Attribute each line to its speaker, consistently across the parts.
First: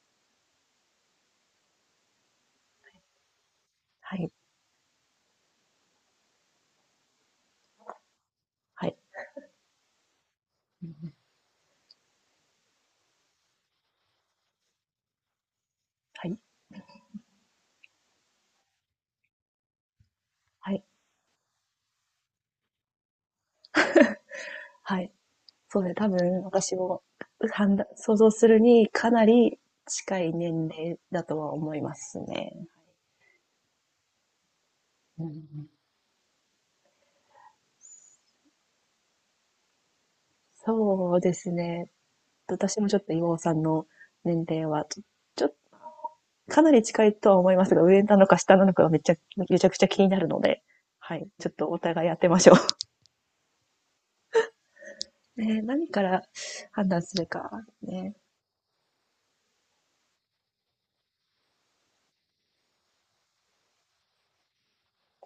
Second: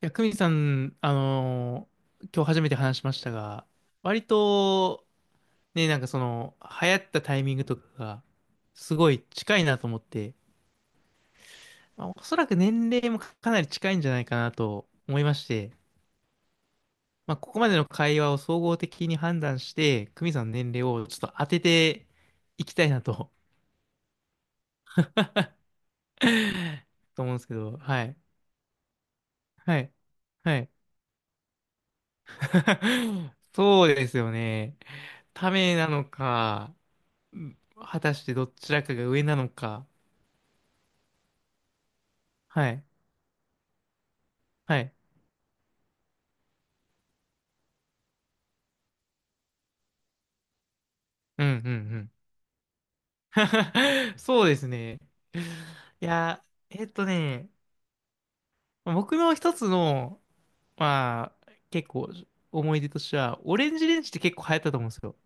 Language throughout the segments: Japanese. Speaker 1: 久美さん、今日初めて話しましたが、
Speaker 2: は
Speaker 1: 割
Speaker 2: い、
Speaker 1: と、ね、流行ったタイミングとかが、
Speaker 2: は
Speaker 1: す
Speaker 2: い。
Speaker 1: ごい近いなと思って、
Speaker 2: うん、
Speaker 1: まあ、おそらく年齢もかなり近いんじゃないかなと思いまして、
Speaker 2: はい、
Speaker 1: まあ、ここまでの会話を総合的に判断して、久美さんの
Speaker 2: は
Speaker 1: 年齢
Speaker 2: い、
Speaker 1: をちょっと当てていきたいなと、
Speaker 2: はい。そうね、多分私 も、
Speaker 1: と思うんですけ
Speaker 2: 判
Speaker 1: ど、
Speaker 2: 断
Speaker 1: は
Speaker 2: 想
Speaker 1: い。
Speaker 2: 像するにかなり
Speaker 1: はい。
Speaker 2: 近い
Speaker 1: は
Speaker 2: 年
Speaker 1: い。
Speaker 2: 齢だとは思いますね。
Speaker 1: そうですよね。
Speaker 2: う
Speaker 1: た
Speaker 2: ん。
Speaker 1: めなのか、果たしてどちらかが上なのか。
Speaker 2: そうですね。
Speaker 1: は
Speaker 2: 私
Speaker 1: い。
Speaker 2: もちょっと岩尾さんの年齢
Speaker 1: は
Speaker 2: は、
Speaker 1: い。
Speaker 2: ちょちょかなり近いとは思いますが、上なのか下なのかがめちゃくちゃ気になるので、はい、
Speaker 1: う
Speaker 2: ち
Speaker 1: ん
Speaker 2: ょ
Speaker 1: う
Speaker 2: っとお互い
Speaker 1: ん
Speaker 2: やってましょう。
Speaker 1: うん。そうですね。
Speaker 2: ね、何か
Speaker 1: い
Speaker 2: ら
Speaker 1: や、え
Speaker 2: 判
Speaker 1: っ
Speaker 2: 断
Speaker 1: と
Speaker 2: する
Speaker 1: ね、
Speaker 2: か、ね。
Speaker 1: 僕の一つの、まあ、結構思い出としては、オレンジレンジって結構流行ったと思うんですよ。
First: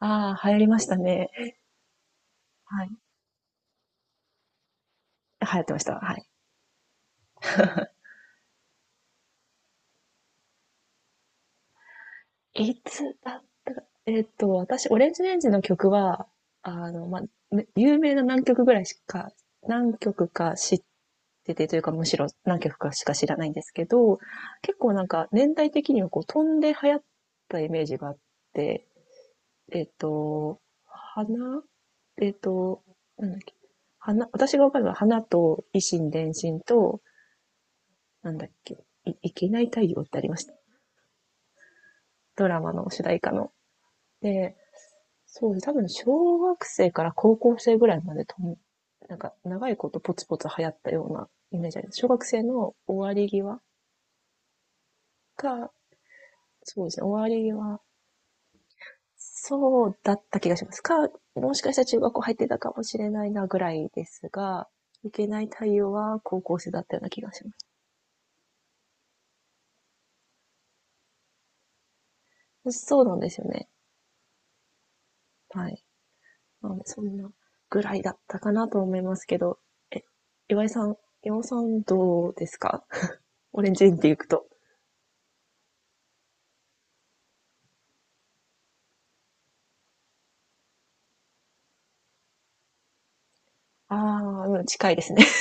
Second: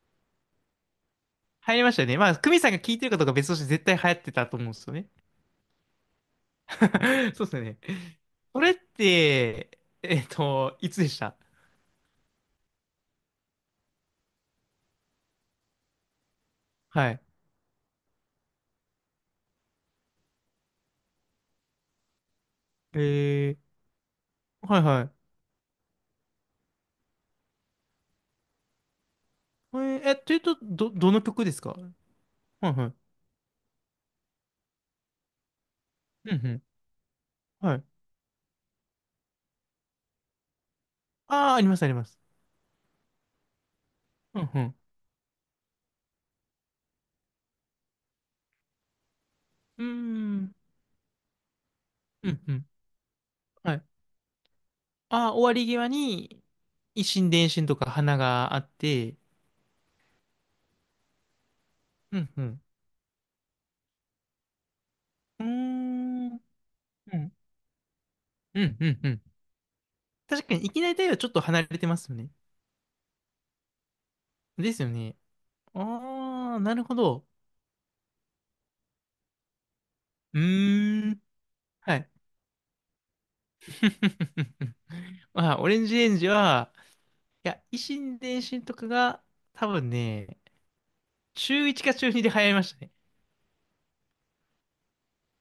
Speaker 2: ああ、流行りましたね。
Speaker 1: 流行りましたよね。まあ、クミさんが
Speaker 2: はい。
Speaker 1: 聞
Speaker 2: 流
Speaker 1: いてるかどうか別として絶対流行ってたと思うんですよね。
Speaker 2: 行ってました。はい。
Speaker 1: そうですよね。それって、いつでした
Speaker 2: いつだったか、私、オレンジレンジの曲は、あの、
Speaker 1: は
Speaker 2: ま
Speaker 1: い。
Speaker 2: あ、ね有名な何曲ぐらいしか、何曲か知っててというか、むしろ何曲かしか知らないん
Speaker 1: え
Speaker 2: ですけど、
Speaker 1: ー、
Speaker 2: 結
Speaker 1: はい
Speaker 2: 構
Speaker 1: は
Speaker 2: なんか
Speaker 1: い。
Speaker 2: 年代的にはこう飛んで流行ったイメージがあって、えっ
Speaker 1: というと、
Speaker 2: と、
Speaker 1: の
Speaker 2: 花
Speaker 1: 曲ですかは
Speaker 2: えっ
Speaker 1: い
Speaker 2: と、
Speaker 1: はい。
Speaker 2: なんだっけ、花、私がわかるのは花と維新
Speaker 1: うん
Speaker 2: 伝
Speaker 1: う
Speaker 2: 心
Speaker 1: ん。
Speaker 2: と、
Speaker 1: はい。
Speaker 2: なんだっけ、いけない太陽ってありました。
Speaker 1: ああ、あります、あります。
Speaker 2: ドラマの主題歌の。
Speaker 1: うん
Speaker 2: で、
Speaker 1: うん。
Speaker 2: そうです。多分小学生から高校生ぐらいまでなんか長い
Speaker 1: うー
Speaker 2: ことポツポツ
Speaker 1: ん。
Speaker 2: 流行ったようなイメージあります。小学
Speaker 1: うん
Speaker 2: 生
Speaker 1: うん。
Speaker 2: の終わり際
Speaker 1: はい。ああ、終わり
Speaker 2: か、
Speaker 1: 際に、
Speaker 2: そうです
Speaker 1: 一
Speaker 2: ね、終わ
Speaker 1: 心
Speaker 2: り
Speaker 1: 伝心と
Speaker 2: 際、
Speaker 1: か花があって、
Speaker 2: そうだった気がします。もしかしたら中学
Speaker 1: う
Speaker 2: 校
Speaker 1: ん
Speaker 2: 入っ
Speaker 1: う
Speaker 2: てた
Speaker 1: ん。
Speaker 2: かもしれないなぐらいですが、いけな
Speaker 1: うー
Speaker 2: い対応は
Speaker 1: ん。
Speaker 2: 高校生だったような
Speaker 1: う
Speaker 2: 気が
Speaker 1: ん。
Speaker 2: しま
Speaker 1: うん。確かに、いきなり太陽はちょっと離れてますよね。
Speaker 2: す。そうなんですよね。
Speaker 1: ですよね。
Speaker 2: はい。
Speaker 1: ああ、
Speaker 2: な
Speaker 1: な
Speaker 2: ので、
Speaker 1: るほ
Speaker 2: そん
Speaker 1: ど。
Speaker 2: なぐらいだったかなと思いますけど、え、
Speaker 1: う
Speaker 2: 岩井さん、
Speaker 1: ーん。
Speaker 2: 岩尾さん
Speaker 1: はい。
Speaker 2: どうですか？ オレンジインっていくと。
Speaker 1: まあ、オレンジレンジは、いや、維新伝心とかが、多分ね、中1か中2で流行りましたね。
Speaker 2: ああ、うん、近いですね。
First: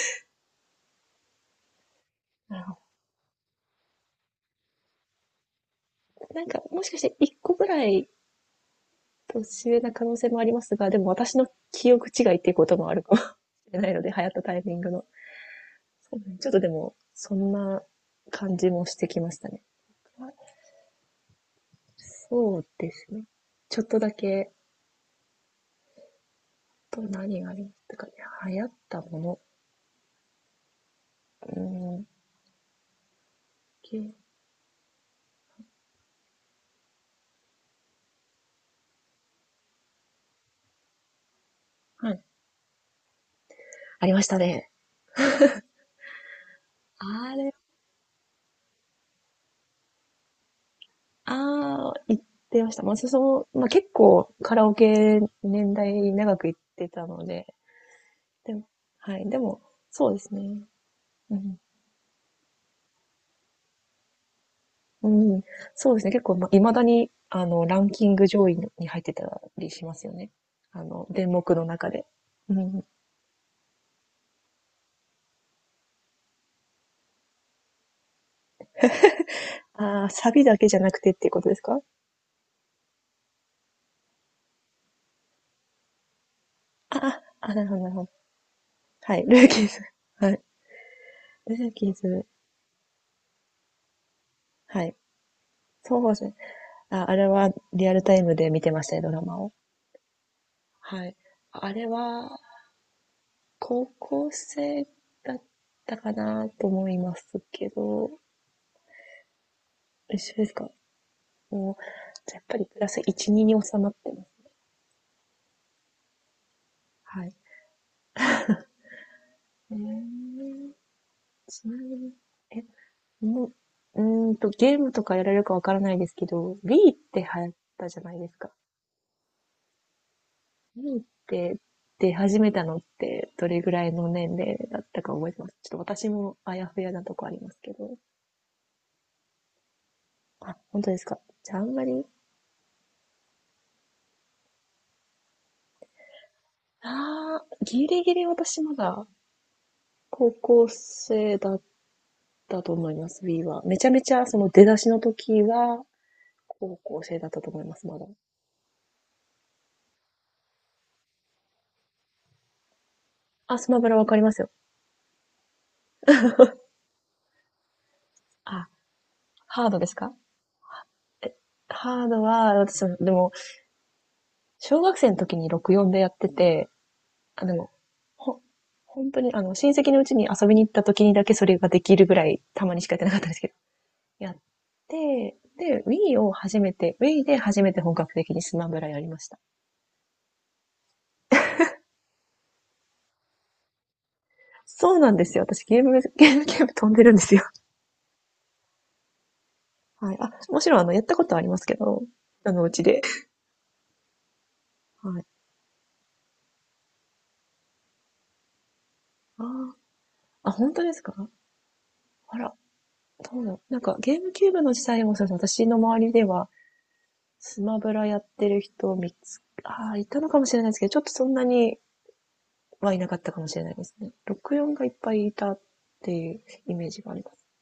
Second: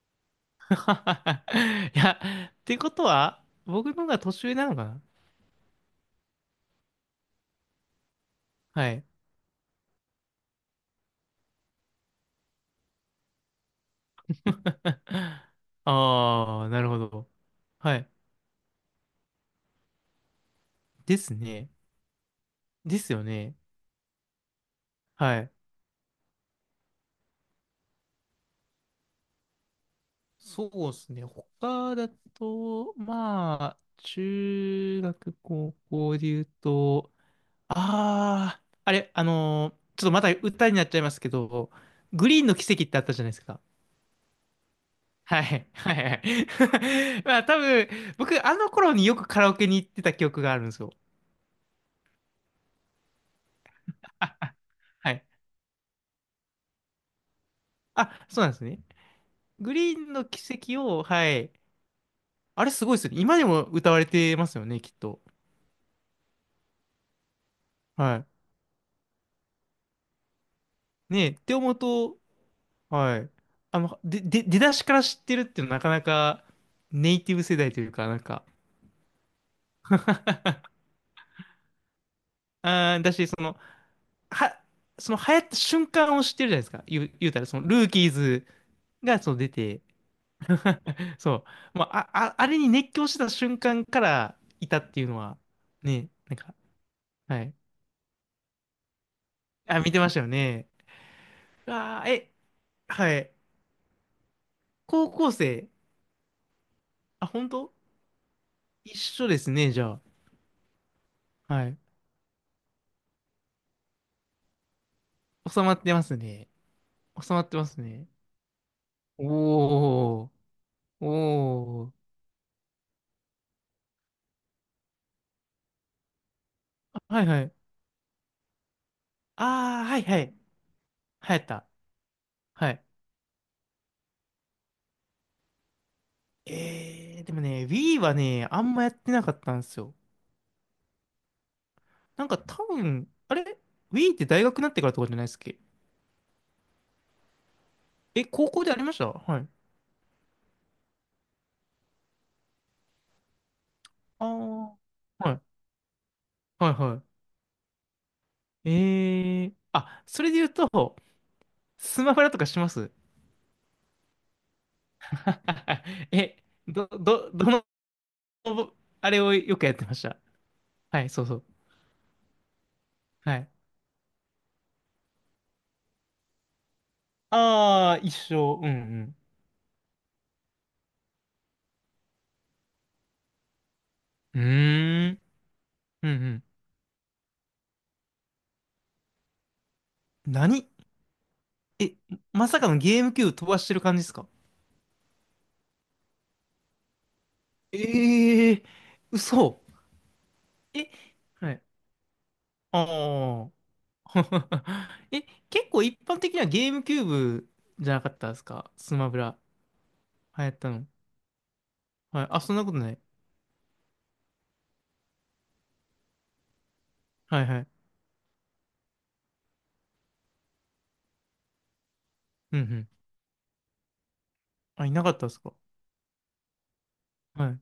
Speaker 1: いや、
Speaker 2: な
Speaker 1: っ
Speaker 2: る
Speaker 1: て
Speaker 2: ほ
Speaker 1: ことは、僕の方が年上なのかな
Speaker 2: ど。なんか、もしかして1個ぐらい
Speaker 1: はい。
Speaker 2: 年上な可能性もありますが、でも私の記憶違いっていうこともあるかもしれないので、流行ったタイミングの。そうね、ちょっと
Speaker 1: あ
Speaker 2: で
Speaker 1: あ、なる
Speaker 2: も、
Speaker 1: ほど。
Speaker 2: そんな
Speaker 1: はい。
Speaker 2: 感じもしてきましたね。
Speaker 1: ですね。
Speaker 2: そうで
Speaker 1: で
Speaker 2: す
Speaker 1: す
Speaker 2: ね。
Speaker 1: よね。
Speaker 2: ちょっとだけ、
Speaker 1: はい。
Speaker 2: と何がありましたかね。流行ったもの。
Speaker 1: そうですね。
Speaker 2: うー
Speaker 1: 他
Speaker 2: ん、
Speaker 1: だと、まあ、
Speaker 2: け
Speaker 1: 中学、高校で言うと、ああ、あれ、ちょっとまた歌になっちゃいますけど、
Speaker 2: はい。
Speaker 1: グリーンの奇跡ってあったじゃないですか。
Speaker 2: ありましたね。
Speaker 1: はい、はい、はい。
Speaker 2: あ
Speaker 1: まあ、
Speaker 2: れ、
Speaker 1: 多分、僕、あの頃によくカラオケに行ってた記憶があるんですよ。
Speaker 2: ああ、行ってました。まあ、その、まあ、結構カ
Speaker 1: あ、
Speaker 2: ラオ
Speaker 1: は
Speaker 2: ケ
Speaker 1: い。
Speaker 2: 年代長く行ってたので、
Speaker 1: あ、そうなん
Speaker 2: で
Speaker 1: です
Speaker 2: も、
Speaker 1: ね。
Speaker 2: はい。でも、
Speaker 1: グリー
Speaker 2: そ
Speaker 1: ン
Speaker 2: うで
Speaker 1: の
Speaker 2: す
Speaker 1: 奇
Speaker 2: ね。
Speaker 1: 跡を、は
Speaker 2: う
Speaker 1: い。
Speaker 2: ん。
Speaker 1: あれすごいですよね。今でも歌われてますよね、きっ
Speaker 2: う
Speaker 1: と。
Speaker 2: ん。そうですね。結構、ま、未だに、あの、ランキン
Speaker 1: は
Speaker 2: グ上位に入ってたりしますよね。あの、
Speaker 1: い。ねえ、
Speaker 2: 電
Speaker 1: って
Speaker 2: 目の
Speaker 1: 思う
Speaker 2: 中で。
Speaker 1: と、
Speaker 2: うん。
Speaker 1: はい。あの、出だしから知ってるっていうのはなかなかネイティブ世代というか、なんか、
Speaker 2: ああ、サビだけ じゃなくてっていうことですか？
Speaker 1: あー、だし、その、は、その流行った瞬間を知ってるじゃないですか。
Speaker 2: ああ、
Speaker 1: 言うたら、
Speaker 2: あ、
Speaker 1: そ
Speaker 2: な
Speaker 1: の、
Speaker 2: るほど、
Speaker 1: ル
Speaker 2: な
Speaker 1: ー
Speaker 2: るほ
Speaker 1: キ
Speaker 2: ど。
Speaker 1: ーズ
Speaker 2: は
Speaker 1: が、
Speaker 2: い。
Speaker 1: そ
Speaker 2: ル
Speaker 1: の
Speaker 2: ー
Speaker 1: 出
Speaker 2: キーズ。
Speaker 1: て、
Speaker 2: はい。
Speaker 1: そ
Speaker 2: ルー
Speaker 1: う。ま
Speaker 2: キー
Speaker 1: あ、あ、
Speaker 2: ズ。
Speaker 1: ああれに熱狂した瞬間からいた
Speaker 2: は
Speaker 1: っ
Speaker 2: い。
Speaker 1: ていうのは、
Speaker 2: そう
Speaker 1: ね、
Speaker 2: です
Speaker 1: な
Speaker 2: ね。
Speaker 1: んか、
Speaker 2: あ、あれ
Speaker 1: は
Speaker 2: は
Speaker 1: い。
Speaker 2: リアルタイムで見てましたね、ドラマを。
Speaker 1: あ、見てましたよね。
Speaker 2: はい。あれ
Speaker 1: あー、え、
Speaker 2: は、
Speaker 1: はい。
Speaker 2: 高校生
Speaker 1: 高校
Speaker 2: だっ
Speaker 1: 生。
Speaker 2: たかなと思いま
Speaker 1: あ、
Speaker 2: す
Speaker 1: 本
Speaker 2: け
Speaker 1: 当
Speaker 2: ど、
Speaker 1: 一緒ですね、じゃ
Speaker 2: 一緒ですか？
Speaker 1: あ。はい。
Speaker 2: もう、じゃあやっぱりプラス1、2に収まってます。
Speaker 1: 収まってますね。
Speaker 2: は
Speaker 1: 収
Speaker 2: い。
Speaker 1: まってますね。
Speaker 2: え
Speaker 1: おー、
Speaker 2: ー、ちなみ
Speaker 1: おー。
Speaker 2: に、え、もう、ゲームとかやられるかわからないですけど、Wii っ
Speaker 1: あ
Speaker 2: て
Speaker 1: はい
Speaker 2: 流
Speaker 1: は
Speaker 2: 行っ
Speaker 1: い。
Speaker 2: たじゃないですか。
Speaker 1: あー、はいはい。流
Speaker 2: Wii っ
Speaker 1: 行っ
Speaker 2: て
Speaker 1: た。
Speaker 2: 出始めた
Speaker 1: は
Speaker 2: のっ
Speaker 1: い。
Speaker 2: てどれぐらいの年齢だったか覚えてます？ちょっと私もあやふやなと
Speaker 1: えー、
Speaker 2: こあ
Speaker 1: で
Speaker 2: り
Speaker 1: も
Speaker 2: ます
Speaker 1: ね、
Speaker 2: けど。
Speaker 1: Wii はね、あんまやってなかったんですよ。
Speaker 2: あ、本当ですか。じゃああんまり、
Speaker 1: なんか多分、あれ ?Wii って大学になってからとかじゃないっすっけ
Speaker 2: ギリギ
Speaker 1: え、
Speaker 2: リ
Speaker 1: 高
Speaker 2: 私
Speaker 1: 校で
Speaker 2: ま
Speaker 1: ありまし
Speaker 2: だ
Speaker 1: たはい。
Speaker 2: 高校生だったと思います、Wii は。めちゃめち
Speaker 1: あ
Speaker 2: ゃその出だしの
Speaker 1: あ。はい。
Speaker 2: 時は、
Speaker 1: はい
Speaker 2: 高校
Speaker 1: は
Speaker 2: 生だったと思います、まだ。
Speaker 1: い。えー。あ、それで言うと、スマブラとかします
Speaker 2: あ、スマブラわかりますよ。
Speaker 1: え、どの、
Speaker 2: あ、
Speaker 1: あれをよく
Speaker 2: ハー
Speaker 1: やっ
Speaker 2: ド
Speaker 1: て
Speaker 2: で
Speaker 1: ま
Speaker 2: す
Speaker 1: し
Speaker 2: か？
Speaker 1: た。はい、そう
Speaker 2: え、
Speaker 1: そう。
Speaker 2: ハードは、私も、でも、
Speaker 1: はい。
Speaker 2: 小学生の時に64でやってて、あ、でも、
Speaker 1: ああ、一
Speaker 2: ほ、
Speaker 1: 緒。う
Speaker 2: 本
Speaker 1: ん
Speaker 2: 当に、あの、親戚のうちに遊びに行った時にだけそれができるぐらい、たまにしかやってなかったんですけど、やっ
Speaker 1: うん。うーん。
Speaker 2: て、で、
Speaker 1: う
Speaker 2: Wii を
Speaker 1: ん
Speaker 2: 初めて、Wii で初めて本格的にスマブラやりました。
Speaker 1: うん。何え、まさかのゲームキューブ飛ばしてる感じですか
Speaker 2: そうなんですよ。私ゲーム飛んでるんですよ。
Speaker 1: ええー、嘘。
Speaker 2: はい。あ、もちろん、あ
Speaker 1: え、
Speaker 2: の、やったことはあり
Speaker 1: は
Speaker 2: ま
Speaker 1: い。
Speaker 2: すけど、あの、うちで。
Speaker 1: ああ。
Speaker 2: は
Speaker 1: え、
Speaker 2: い。
Speaker 1: 結構一般的にはゲームキューブじゃなかったですかスマブラ。
Speaker 2: あ
Speaker 1: 流行
Speaker 2: あ、
Speaker 1: った
Speaker 2: 本当
Speaker 1: の。
Speaker 2: ですか？
Speaker 1: はい。
Speaker 2: あ
Speaker 1: あ、そ
Speaker 2: ら、
Speaker 1: んなことない。
Speaker 2: どうだろう。なんか、ゲームキューブの時代もそうですね、私の周りでは、
Speaker 1: はいは
Speaker 2: ス
Speaker 1: い。
Speaker 2: マブラやってる人をああ、いたのかもしれないですけど、ちょっとそんなに
Speaker 1: うんうん。
Speaker 2: はいなかったかもしれないですね。64が
Speaker 1: あ、
Speaker 2: いっ
Speaker 1: いなか
Speaker 2: ぱ
Speaker 1: っ
Speaker 2: い
Speaker 1: たで
Speaker 2: い
Speaker 1: す
Speaker 2: た
Speaker 1: か
Speaker 2: っていうイメージがあります。
Speaker 1: はい。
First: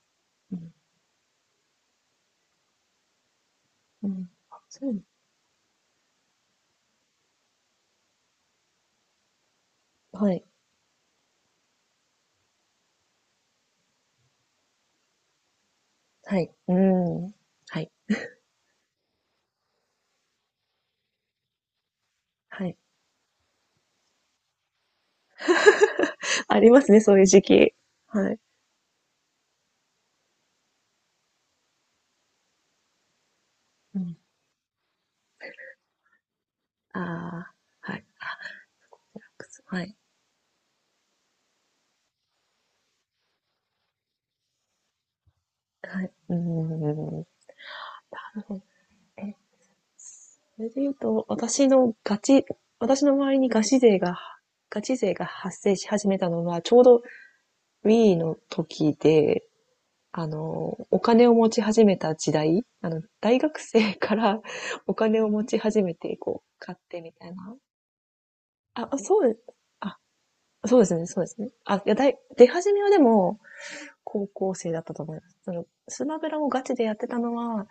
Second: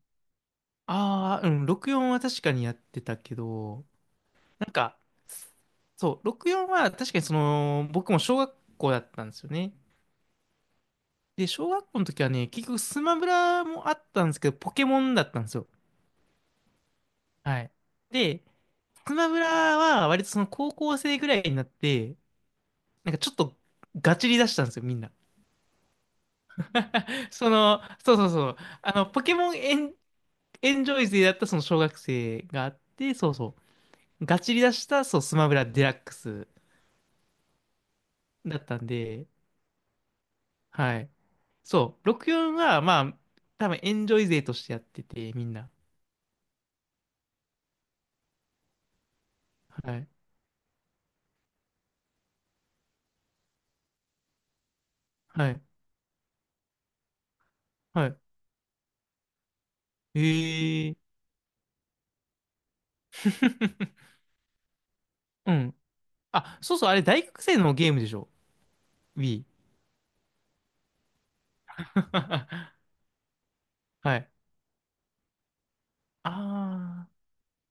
Speaker 2: うん。
Speaker 1: ああ、うん、64は確かにやってたけど、
Speaker 2: うん。あ、
Speaker 1: なん
Speaker 2: そうい
Speaker 1: か、
Speaker 2: う
Speaker 1: そう、64は確かにその、僕も小学校だったんですよね。
Speaker 2: の。はい。
Speaker 1: で、小学校の時はね、結局スマブラもあったんですけど、ポケモンだったんですよ。
Speaker 2: はい。うん。
Speaker 1: はい。
Speaker 2: はい。
Speaker 1: で、スマブラは割とその高校生ぐらいになって、
Speaker 2: はい。
Speaker 1: なんかちょっとガチリ出したんですよ、みんな。
Speaker 2: ありますね、そういう時
Speaker 1: そ
Speaker 2: 期。
Speaker 1: の、そうそう
Speaker 2: はい。
Speaker 1: そう。あの、ポケモンエン、エンジョイ勢だったその小学生があって、そうそ
Speaker 2: うん。
Speaker 1: う。ガチリ出した、そう、スマブラデラックス
Speaker 2: ああ、はい。あ、
Speaker 1: だったんで、
Speaker 2: くそはい。
Speaker 1: はい。そう、64は、まあ、多分エンジョイ勢としてやってて、みんな。
Speaker 2: はい。うん。なるほど。
Speaker 1: はい。
Speaker 2: それで言うと、私の周りにガチ勢が
Speaker 1: は
Speaker 2: 発
Speaker 1: い。
Speaker 2: 生し始めたのは、ちょうど
Speaker 1: は
Speaker 2: Wii
Speaker 1: い。
Speaker 2: の時で、あの、
Speaker 1: へえ。
Speaker 2: お金を持ち始めた時代、あの、大学生 から お金を持
Speaker 1: う
Speaker 2: ち
Speaker 1: ん。
Speaker 2: 始めて、こう、
Speaker 1: あ、
Speaker 2: 買
Speaker 1: そ
Speaker 2: っ
Speaker 1: うそう、あ
Speaker 2: て
Speaker 1: れ
Speaker 2: み
Speaker 1: 大
Speaker 2: たい
Speaker 1: 学
Speaker 2: な。
Speaker 1: 生のゲームでしょ
Speaker 2: あ、そうです。
Speaker 1: ?Wii。
Speaker 2: あ、そうですね、そうですね。あ、いや、出始め はでも、
Speaker 1: は
Speaker 2: 高
Speaker 1: い。
Speaker 2: 校生だったと思います。その、スマブラをガチでやっ
Speaker 1: あ
Speaker 2: てた
Speaker 1: あ。
Speaker 2: のは、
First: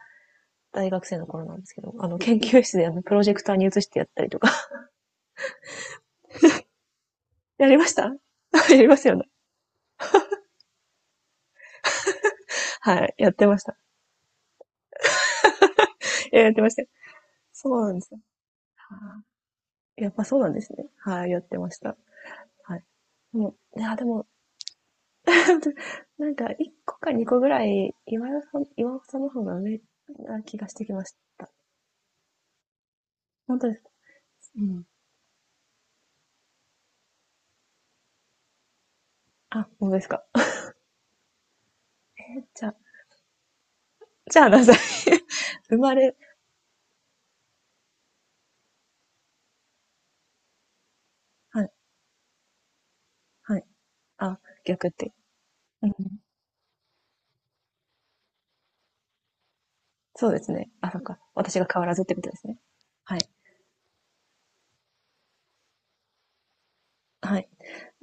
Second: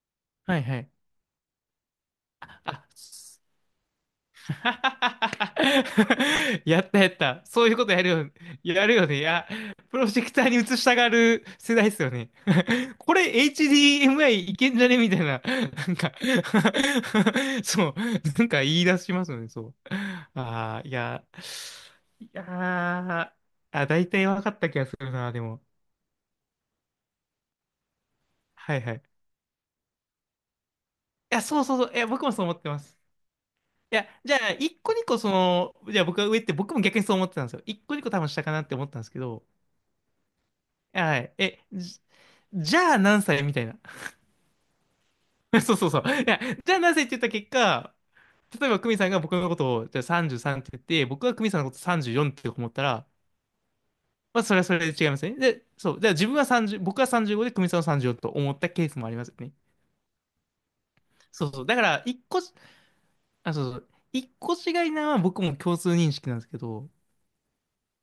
Speaker 1: はいは
Speaker 2: 大
Speaker 1: い。
Speaker 2: 学生の頃なんですけど、あの、研究室
Speaker 1: あ、
Speaker 2: であの、プロジェクターに移してやったりとか
Speaker 1: やったやった。そ
Speaker 2: や
Speaker 1: うい
Speaker 2: り
Speaker 1: うこ
Speaker 2: ま
Speaker 1: と
Speaker 2: し
Speaker 1: や
Speaker 2: た。
Speaker 1: る よ、
Speaker 2: や
Speaker 1: や
Speaker 2: り
Speaker 1: る
Speaker 2: ます
Speaker 1: よ
Speaker 2: よ
Speaker 1: ね。い
Speaker 2: ね。
Speaker 1: や、プロジェクターに映したがる世代ですよね。
Speaker 2: はい。
Speaker 1: こ
Speaker 2: やっ
Speaker 1: れ
Speaker 2: てました。
Speaker 1: HDMI いけんじゃねみたいな。なんか
Speaker 2: いや、やってました。 そう
Speaker 1: そ
Speaker 2: な
Speaker 1: う。
Speaker 2: んですよ。
Speaker 1: なんか言い
Speaker 2: は
Speaker 1: 出し
Speaker 2: あ、
Speaker 1: ますよね、そう。
Speaker 2: やっぱそうなんです
Speaker 1: あ
Speaker 2: ね。
Speaker 1: あ、い
Speaker 2: は
Speaker 1: や、
Speaker 2: い。あ、やってました。
Speaker 1: いや
Speaker 2: はい。
Speaker 1: ー、
Speaker 2: でも、い
Speaker 1: あ、
Speaker 2: や、で
Speaker 1: 大体
Speaker 2: も、
Speaker 1: 分かった気がするな、でも。
Speaker 2: なんか、1個か2個ぐらい、
Speaker 1: はいは
Speaker 2: 岩
Speaker 1: い。
Speaker 2: 尾さ
Speaker 1: い
Speaker 2: んの方が上な気がしてきまし
Speaker 1: や、
Speaker 2: た。
Speaker 1: そう。いや、僕もそう思ってます。
Speaker 2: 本当ですか？
Speaker 1: いや、じゃあ、
Speaker 2: う
Speaker 1: 一
Speaker 2: ん。
Speaker 1: 個二個その、じゃあ僕が上って僕も逆にそう思ってたんですよ。一個二個多分下かなって思ったんですけど、
Speaker 2: あ、本当ですか。
Speaker 1: はい。え、じ、
Speaker 2: えーじゃあ、
Speaker 1: じゃあ何歳みたいな。
Speaker 2: じゃあ何歳？
Speaker 1: そ
Speaker 2: 生
Speaker 1: うそう
Speaker 2: ま
Speaker 1: そう。い
Speaker 2: れ、
Speaker 1: や、じゃあ何歳って言った結果、例えば久美さんが僕のことをじゃあ33って言って、僕が久美さ
Speaker 2: は
Speaker 1: んの
Speaker 2: い、
Speaker 1: こと34って思ったら、
Speaker 2: はい。あ、
Speaker 1: まあそれはそ
Speaker 2: 逆っ
Speaker 1: れで違い
Speaker 2: て。
Speaker 1: ますね。で、
Speaker 2: うん。
Speaker 1: そう。じゃあ自分は30、僕は35で久美さんは34と思ったケースもありますよね。
Speaker 2: そうですね。あ、そっか。
Speaker 1: そう
Speaker 2: 私
Speaker 1: そ
Speaker 2: が
Speaker 1: う。だ
Speaker 2: 変
Speaker 1: か
Speaker 2: わらず
Speaker 1: ら、
Speaker 2: ってこ
Speaker 1: 一
Speaker 2: とで
Speaker 1: 個
Speaker 2: す
Speaker 1: し、
Speaker 2: ね。はい。
Speaker 1: あ、そうそう。一個違いなのは僕も共通認識なんですけど、
Speaker 2: はい。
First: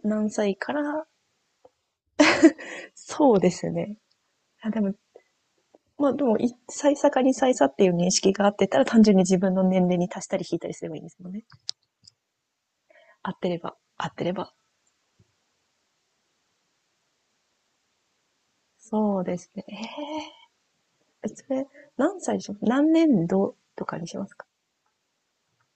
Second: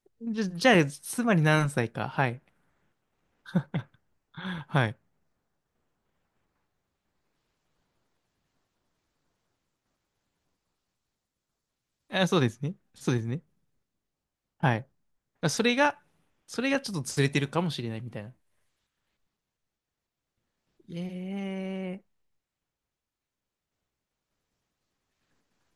Speaker 2: 何歳
Speaker 1: じ
Speaker 2: か
Speaker 1: ゃあ、
Speaker 2: ら、
Speaker 1: つまり何歳か。はい。
Speaker 2: そうですね。あ、で
Speaker 1: は
Speaker 2: も、
Speaker 1: い。
Speaker 2: まあでも、い歳差かに歳差っていう認識があってたら、単純に自分の年齢に足したり引いたりすればいいんですもんね。
Speaker 1: あ、そうですね。そうです
Speaker 2: 合っ
Speaker 1: ね。
Speaker 2: てれば、合ってれば。
Speaker 1: はい。それが、それがちょっとずれてるかもしれないみたいな。
Speaker 2: そうですね。ええーそれ、
Speaker 1: ええ
Speaker 2: 何歳でしょう？何年度とかにしますか？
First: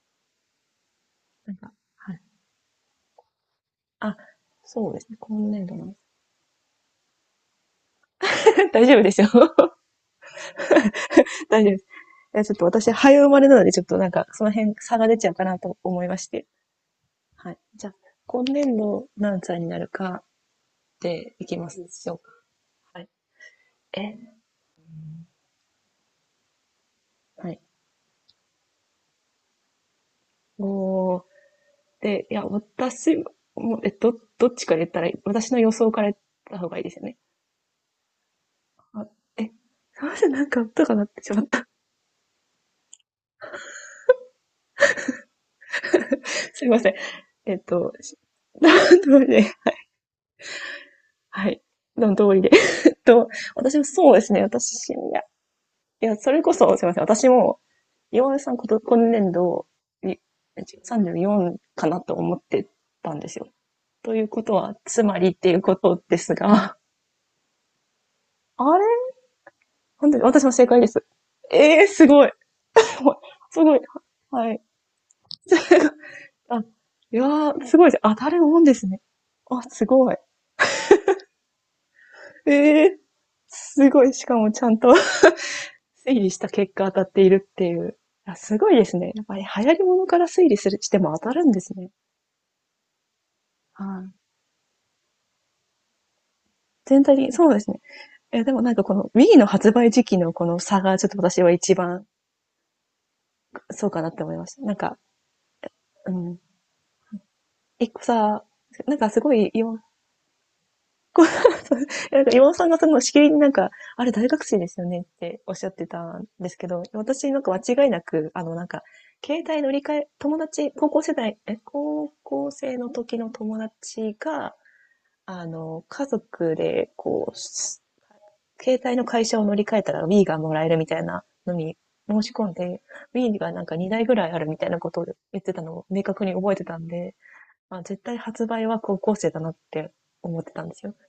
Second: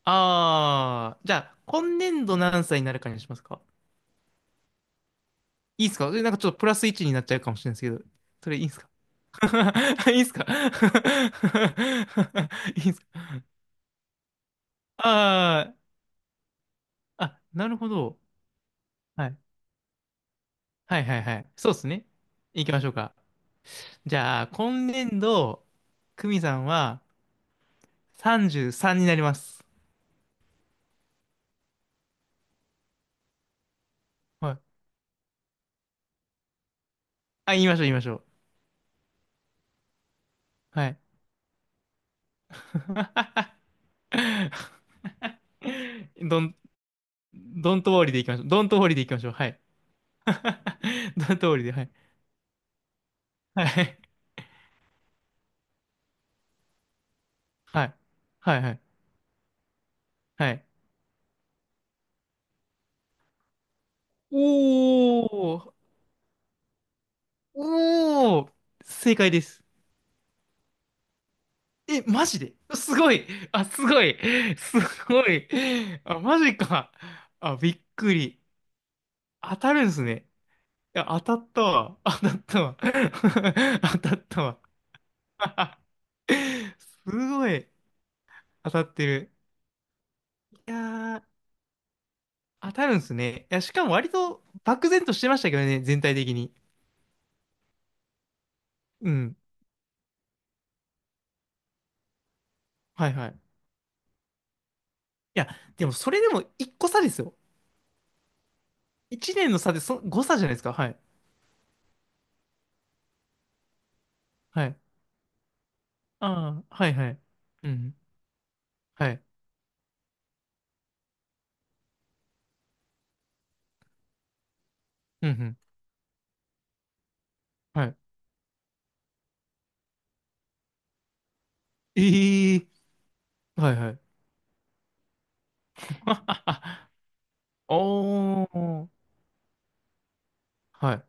Speaker 1: ああ、じゃ
Speaker 2: なん
Speaker 1: あ、
Speaker 2: か、
Speaker 1: 今
Speaker 2: はい。
Speaker 1: 年度何歳になるかにしますか
Speaker 2: あ、そうですね。今年度な
Speaker 1: いい
Speaker 2: ん
Speaker 1: で
Speaker 2: で
Speaker 1: す
Speaker 2: す。
Speaker 1: かえなんかちょっとプラス1になっちゃうかもしれないですけど、それいい です
Speaker 2: 大
Speaker 1: か
Speaker 2: 丈夫ですよ。
Speaker 1: いいですか
Speaker 2: 大丈夫です。いや、ちょっと
Speaker 1: いい
Speaker 2: 私、
Speaker 1: ですか
Speaker 2: 早生まれなので、ちょっとなんか、その辺差が出ちゃうかな
Speaker 1: あ
Speaker 2: と思いまして。
Speaker 1: あー、あ、
Speaker 2: はい。
Speaker 1: なる
Speaker 2: じ
Speaker 1: ほ
Speaker 2: ゃあ、
Speaker 1: ど。
Speaker 2: 今年度
Speaker 1: はい。
Speaker 2: 何歳になるか
Speaker 1: はいはい
Speaker 2: で
Speaker 1: は
Speaker 2: い
Speaker 1: い。
Speaker 2: きま
Speaker 1: そうで
Speaker 2: す
Speaker 1: す
Speaker 2: で
Speaker 1: ね。
Speaker 2: しょうか。
Speaker 1: 行きましょう
Speaker 2: はい。
Speaker 1: か。じ
Speaker 2: え
Speaker 1: ゃあ、今年度、久美さんは
Speaker 2: はい。
Speaker 1: 33になります。
Speaker 2: おー。で、いや、私も、ど
Speaker 1: は
Speaker 2: っ
Speaker 1: い。
Speaker 2: ちから言ったらいい？私の予想から言った方がいいですよね。
Speaker 1: あ、言いましょう言いましょう。
Speaker 2: あ、え、すいません、なんか音
Speaker 1: は
Speaker 2: が
Speaker 1: い。
Speaker 2: 鳴ってしまった。
Speaker 1: どん、
Speaker 2: すいません。
Speaker 1: どんとおり
Speaker 2: し
Speaker 1: でいきましょう。どんとおりでいき
Speaker 2: ど
Speaker 1: まし
Speaker 2: り
Speaker 1: ょう。は
Speaker 2: で、
Speaker 1: い。どん
Speaker 2: は
Speaker 1: とお
Speaker 2: い。
Speaker 1: りで、はい。
Speaker 2: の通りで。えっと、
Speaker 1: は
Speaker 2: 私も
Speaker 1: い。
Speaker 2: そうですね、私、いや、いや、それこそ、すいません、私も、
Speaker 1: はい。
Speaker 2: 岩尾さ
Speaker 1: は
Speaker 2: ん
Speaker 1: い。
Speaker 2: こ
Speaker 1: は
Speaker 2: と
Speaker 1: い。
Speaker 2: 今年度、い
Speaker 1: はい
Speaker 2: 34かなと思ってたんですよ。という
Speaker 1: お
Speaker 2: ことは、つまりっていう
Speaker 1: ー。
Speaker 2: ことですが、
Speaker 1: おー。
Speaker 2: あれ？
Speaker 1: 正解です。
Speaker 2: 本当に、私も正解です。ええ、
Speaker 1: え、
Speaker 2: すご
Speaker 1: マ
Speaker 2: い。
Speaker 1: ジですごい。
Speaker 2: す
Speaker 1: あ、
Speaker 2: ごい。
Speaker 1: すごい。
Speaker 2: はい。
Speaker 1: すごい。あ、マジ
Speaker 2: あ、
Speaker 1: か。
Speaker 2: いや
Speaker 1: あ、
Speaker 2: ー、
Speaker 1: び
Speaker 2: す
Speaker 1: っ
Speaker 2: ごいです。
Speaker 1: く
Speaker 2: 当た
Speaker 1: り。
Speaker 2: るもんですね。
Speaker 1: 当
Speaker 2: あ、
Speaker 1: たる
Speaker 2: す
Speaker 1: んす
Speaker 2: ごい。
Speaker 1: ね。いや、当たったわ。当たったわ。
Speaker 2: ええ、 す
Speaker 1: 当
Speaker 2: ごい。
Speaker 1: たっ
Speaker 2: しか
Speaker 1: た
Speaker 2: も
Speaker 1: わ。
Speaker 2: ちゃんと 推理した結 果当
Speaker 1: す
Speaker 2: たっている
Speaker 1: ご
Speaker 2: って
Speaker 1: い。
Speaker 2: いう。す
Speaker 1: 当
Speaker 2: ごい
Speaker 1: た
Speaker 2: で
Speaker 1: っ
Speaker 2: す
Speaker 1: て
Speaker 2: ね。やっ
Speaker 1: る。
Speaker 2: ぱり流行り物から推理す
Speaker 1: い
Speaker 2: る、しても
Speaker 1: や
Speaker 2: 当た
Speaker 1: ー。
Speaker 2: るんですね。
Speaker 1: 当たるんですね。いや、しかも
Speaker 2: は
Speaker 1: 割
Speaker 2: い。
Speaker 1: と漠然としてましたけどね、全体的に。
Speaker 2: 全体的に、そうですね。え、でもなんかこの
Speaker 1: うん。
Speaker 2: Wii の発売時期のこの差がちょっと私は一番
Speaker 1: はいはい。い
Speaker 2: そうかなって思いました。なんか、
Speaker 1: や、でもそ
Speaker 2: う
Speaker 1: れで
Speaker 2: ん。
Speaker 1: も一個差ですよ。
Speaker 2: 一個さ、なんかすご
Speaker 1: 1
Speaker 2: い
Speaker 1: 年の差で
Speaker 2: 今
Speaker 1: そ、誤差じゃないですか。はい。
Speaker 2: なんか岩尾さんがそのしきりになんか、あれ大学生
Speaker 1: は
Speaker 2: です
Speaker 1: い。
Speaker 2: よねっておっしゃってたんです
Speaker 1: あ
Speaker 2: け
Speaker 1: あ、
Speaker 2: ど、
Speaker 1: はいはい。
Speaker 2: 私なんか
Speaker 1: う
Speaker 2: 間違い
Speaker 1: ん。
Speaker 2: なく、あのなんか、
Speaker 1: はい。
Speaker 2: 携帯乗り換え、友達、高校世代、高校生の時の友達が、
Speaker 1: うんう
Speaker 2: あ
Speaker 1: ん。
Speaker 2: の、家族で、こう、
Speaker 1: はい。
Speaker 2: 携帯の会社を乗り換えたら Wii がもらえるみたいなのに申し込ん
Speaker 1: ええ
Speaker 2: で、Wii がなん
Speaker 1: は
Speaker 2: か
Speaker 1: いは
Speaker 2: 2
Speaker 1: い。
Speaker 2: 台ぐらいあるみたいなことを言ってたのを明確に覚えてたん で、まあ絶対発
Speaker 1: お
Speaker 2: 売は
Speaker 1: ー。
Speaker 2: 高校生だなって思ってたんです
Speaker 1: は
Speaker 2: よ。
Speaker 1: い。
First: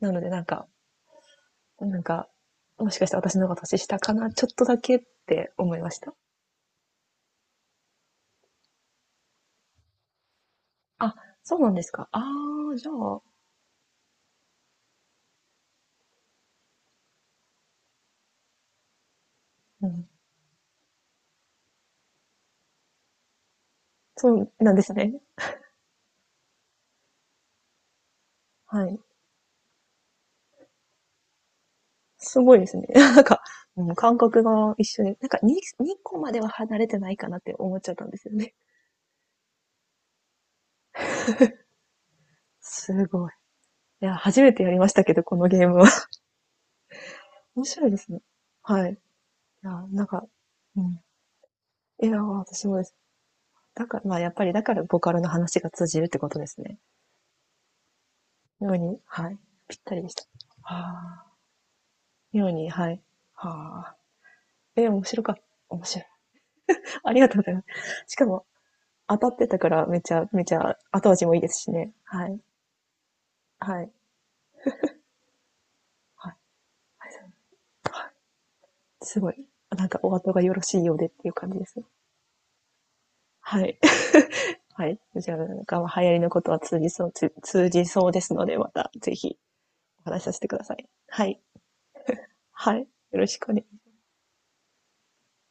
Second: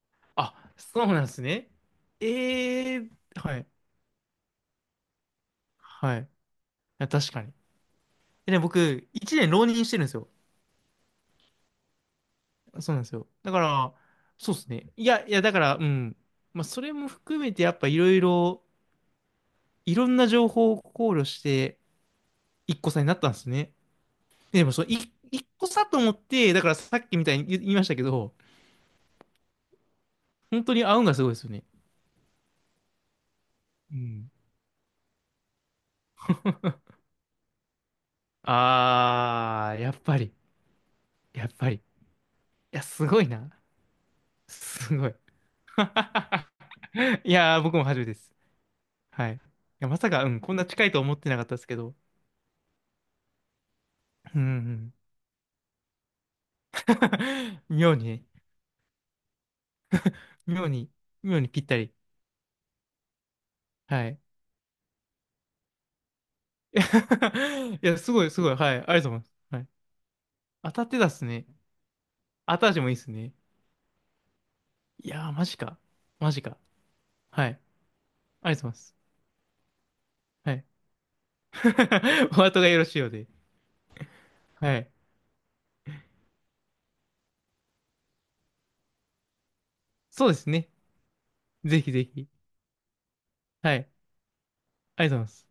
Speaker 2: なので
Speaker 1: あ、そうなんですね。
Speaker 2: なんか、も
Speaker 1: え
Speaker 2: しか
Speaker 1: え
Speaker 2: して私の方
Speaker 1: は
Speaker 2: が
Speaker 1: い。
Speaker 2: 年下かな？ちょっとだけって思いました。
Speaker 1: はい。いや、確かに。でね、僕、1年浪人してるんですよ。
Speaker 2: あ、そうなんですか。ああ、じゃ
Speaker 1: そうなんです
Speaker 2: あ、
Speaker 1: よ。だから、そうですね。いや、いや、だから、うん。まあ、それも含めて、やっぱいろいろ、
Speaker 2: う
Speaker 1: いろ
Speaker 2: ん。
Speaker 1: んな情報を考慮して、一個差になったんですね。
Speaker 2: そう
Speaker 1: で
Speaker 2: な
Speaker 1: も、
Speaker 2: んで
Speaker 1: そう、
Speaker 2: すね。
Speaker 1: 一個差と思って、だからさっきみたいに言いましたけど、
Speaker 2: はい。
Speaker 1: 本当に合うんがすごいですよね。
Speaker 2: すごいですね。なんか、うん、
Speaker 1: う
Speaker 2: 感
Speaker 1: ん。
Speaker 2: 覚が一緒に、なんか 2, 個までは離れてないかなって思っちゃったんですよね。
Speaker 1: あー、やっぱり、やっぱり。いや、
Speaker 2: す
Speaker 1: すごい
Speaker 2: ごい。
Speaker 1: な。
Speaker 2: いや、初めてやりまし
Speaker 1: す
Speaker 2: た
Speaker 1: ご
Speaker 2: け
Speaker 1: い。
Speaker 2: ど、このゲームは。
Speaker 1: いやー、
Speaker 2: 面
Speaker 1: 僕も
Speaker 2: 白いで
Speaker 1: 初め
Speaker 2: す
Speaker 1: てで
Speaker 2: ね。
Speaker 1: す。
Speaker 2: はい。い
Speaker 1: はい。い
Speaker 2: や、
Speaker 1: や、ま
Speaker 2: なん
Speaker 1: さ
Speaker 2: か、
Speaker 1: か、うん、こんな
Speaker 2: う
Speaker 1: 近いと
Speaker 2: ん。
Speaker 1: 思ってなかったですけど。
Speaker 2: いや、私もです。だから、まあ、やっ
Speaker 1: うん、う
Speaker 2: ぱり、だから、
Speaker 1: ん。
Speaker 2: ボカロの話が通じるってことですね。
Speaker 1: 妙にね。
Speaker 2: ように、はい。ぴったりでした。
Speaker 1: 妙に、
Speaker 2: ああ。
Speaker 1: 妙にぴったり。
Speaker 2: ように、はい。はあ。
Speaker 1: はい。
Speaker 2: え、面白かった。面白い。ありがとうございま
Speaker 1: いや、
Speaker 2: す。
Speaker 1: す
Speaker 2: し
Speaker 1: ご
Speaker 2: か
Speaker 1: い、す
Speaker 2: も、
Speaker 1: ごい。はい。ありがとうござ
Speaker 2: 当
Speaker 1: いま
Speaker 2: た
Speaker 1: す。
Speaker 2: ってた
Speaker 1: は
Speaker 2: か
Speaker 1: い。
Speaker 2: ら、めちゃめち
Speaker 1: 当
Speaker 2: ゃ
Speaker 1: たってた
Speaker 2: 後
Speaker 1: っす
Speaker 2: 味もいい
Speaker 1: ね。
Speaker 2: ですしね。はい。
Speaker 1: 後味もいいっすね。
Speaker 2: はい。
Speaker 1: いやー、マジか。
Speaker 2: は
Speaker 1: マ
Speaker 2: い。
Speaker 1: ジか。
Speaker 2: はい。
Speaker 1: はい。ありがとうございます。
Speaker 2: すごい。なんか、お後がよ
Speaker 1: は
Speaker 2: ろ
Speaker 1: い。
Speaker 2: しいようでっていう感じですね。
Speaker 1: お後がよろしいようで。
Speaker 2: はい。
Speaker 1: は
Speaker 2: は
Speaker 1: い。
Speaker 2: い。じゃあ、なんか、流行りのことは通じそう、通じそうですので、また、ぜひ、お話し
Speaker 1: そう
Speaker 2: さ
Speaker 1: で
Speaker 2: せて
Speaker 1: す
Speaker 2: くだ
Speaker 1: ね。
Speaker 2: さい。はい。
Speaker 1: ぜひぜひ。
Speaker 2: はい。よろしくお願いし
Speaker 1: は
Speaker 2: ます
Speaker 1: い。ありがとうございます。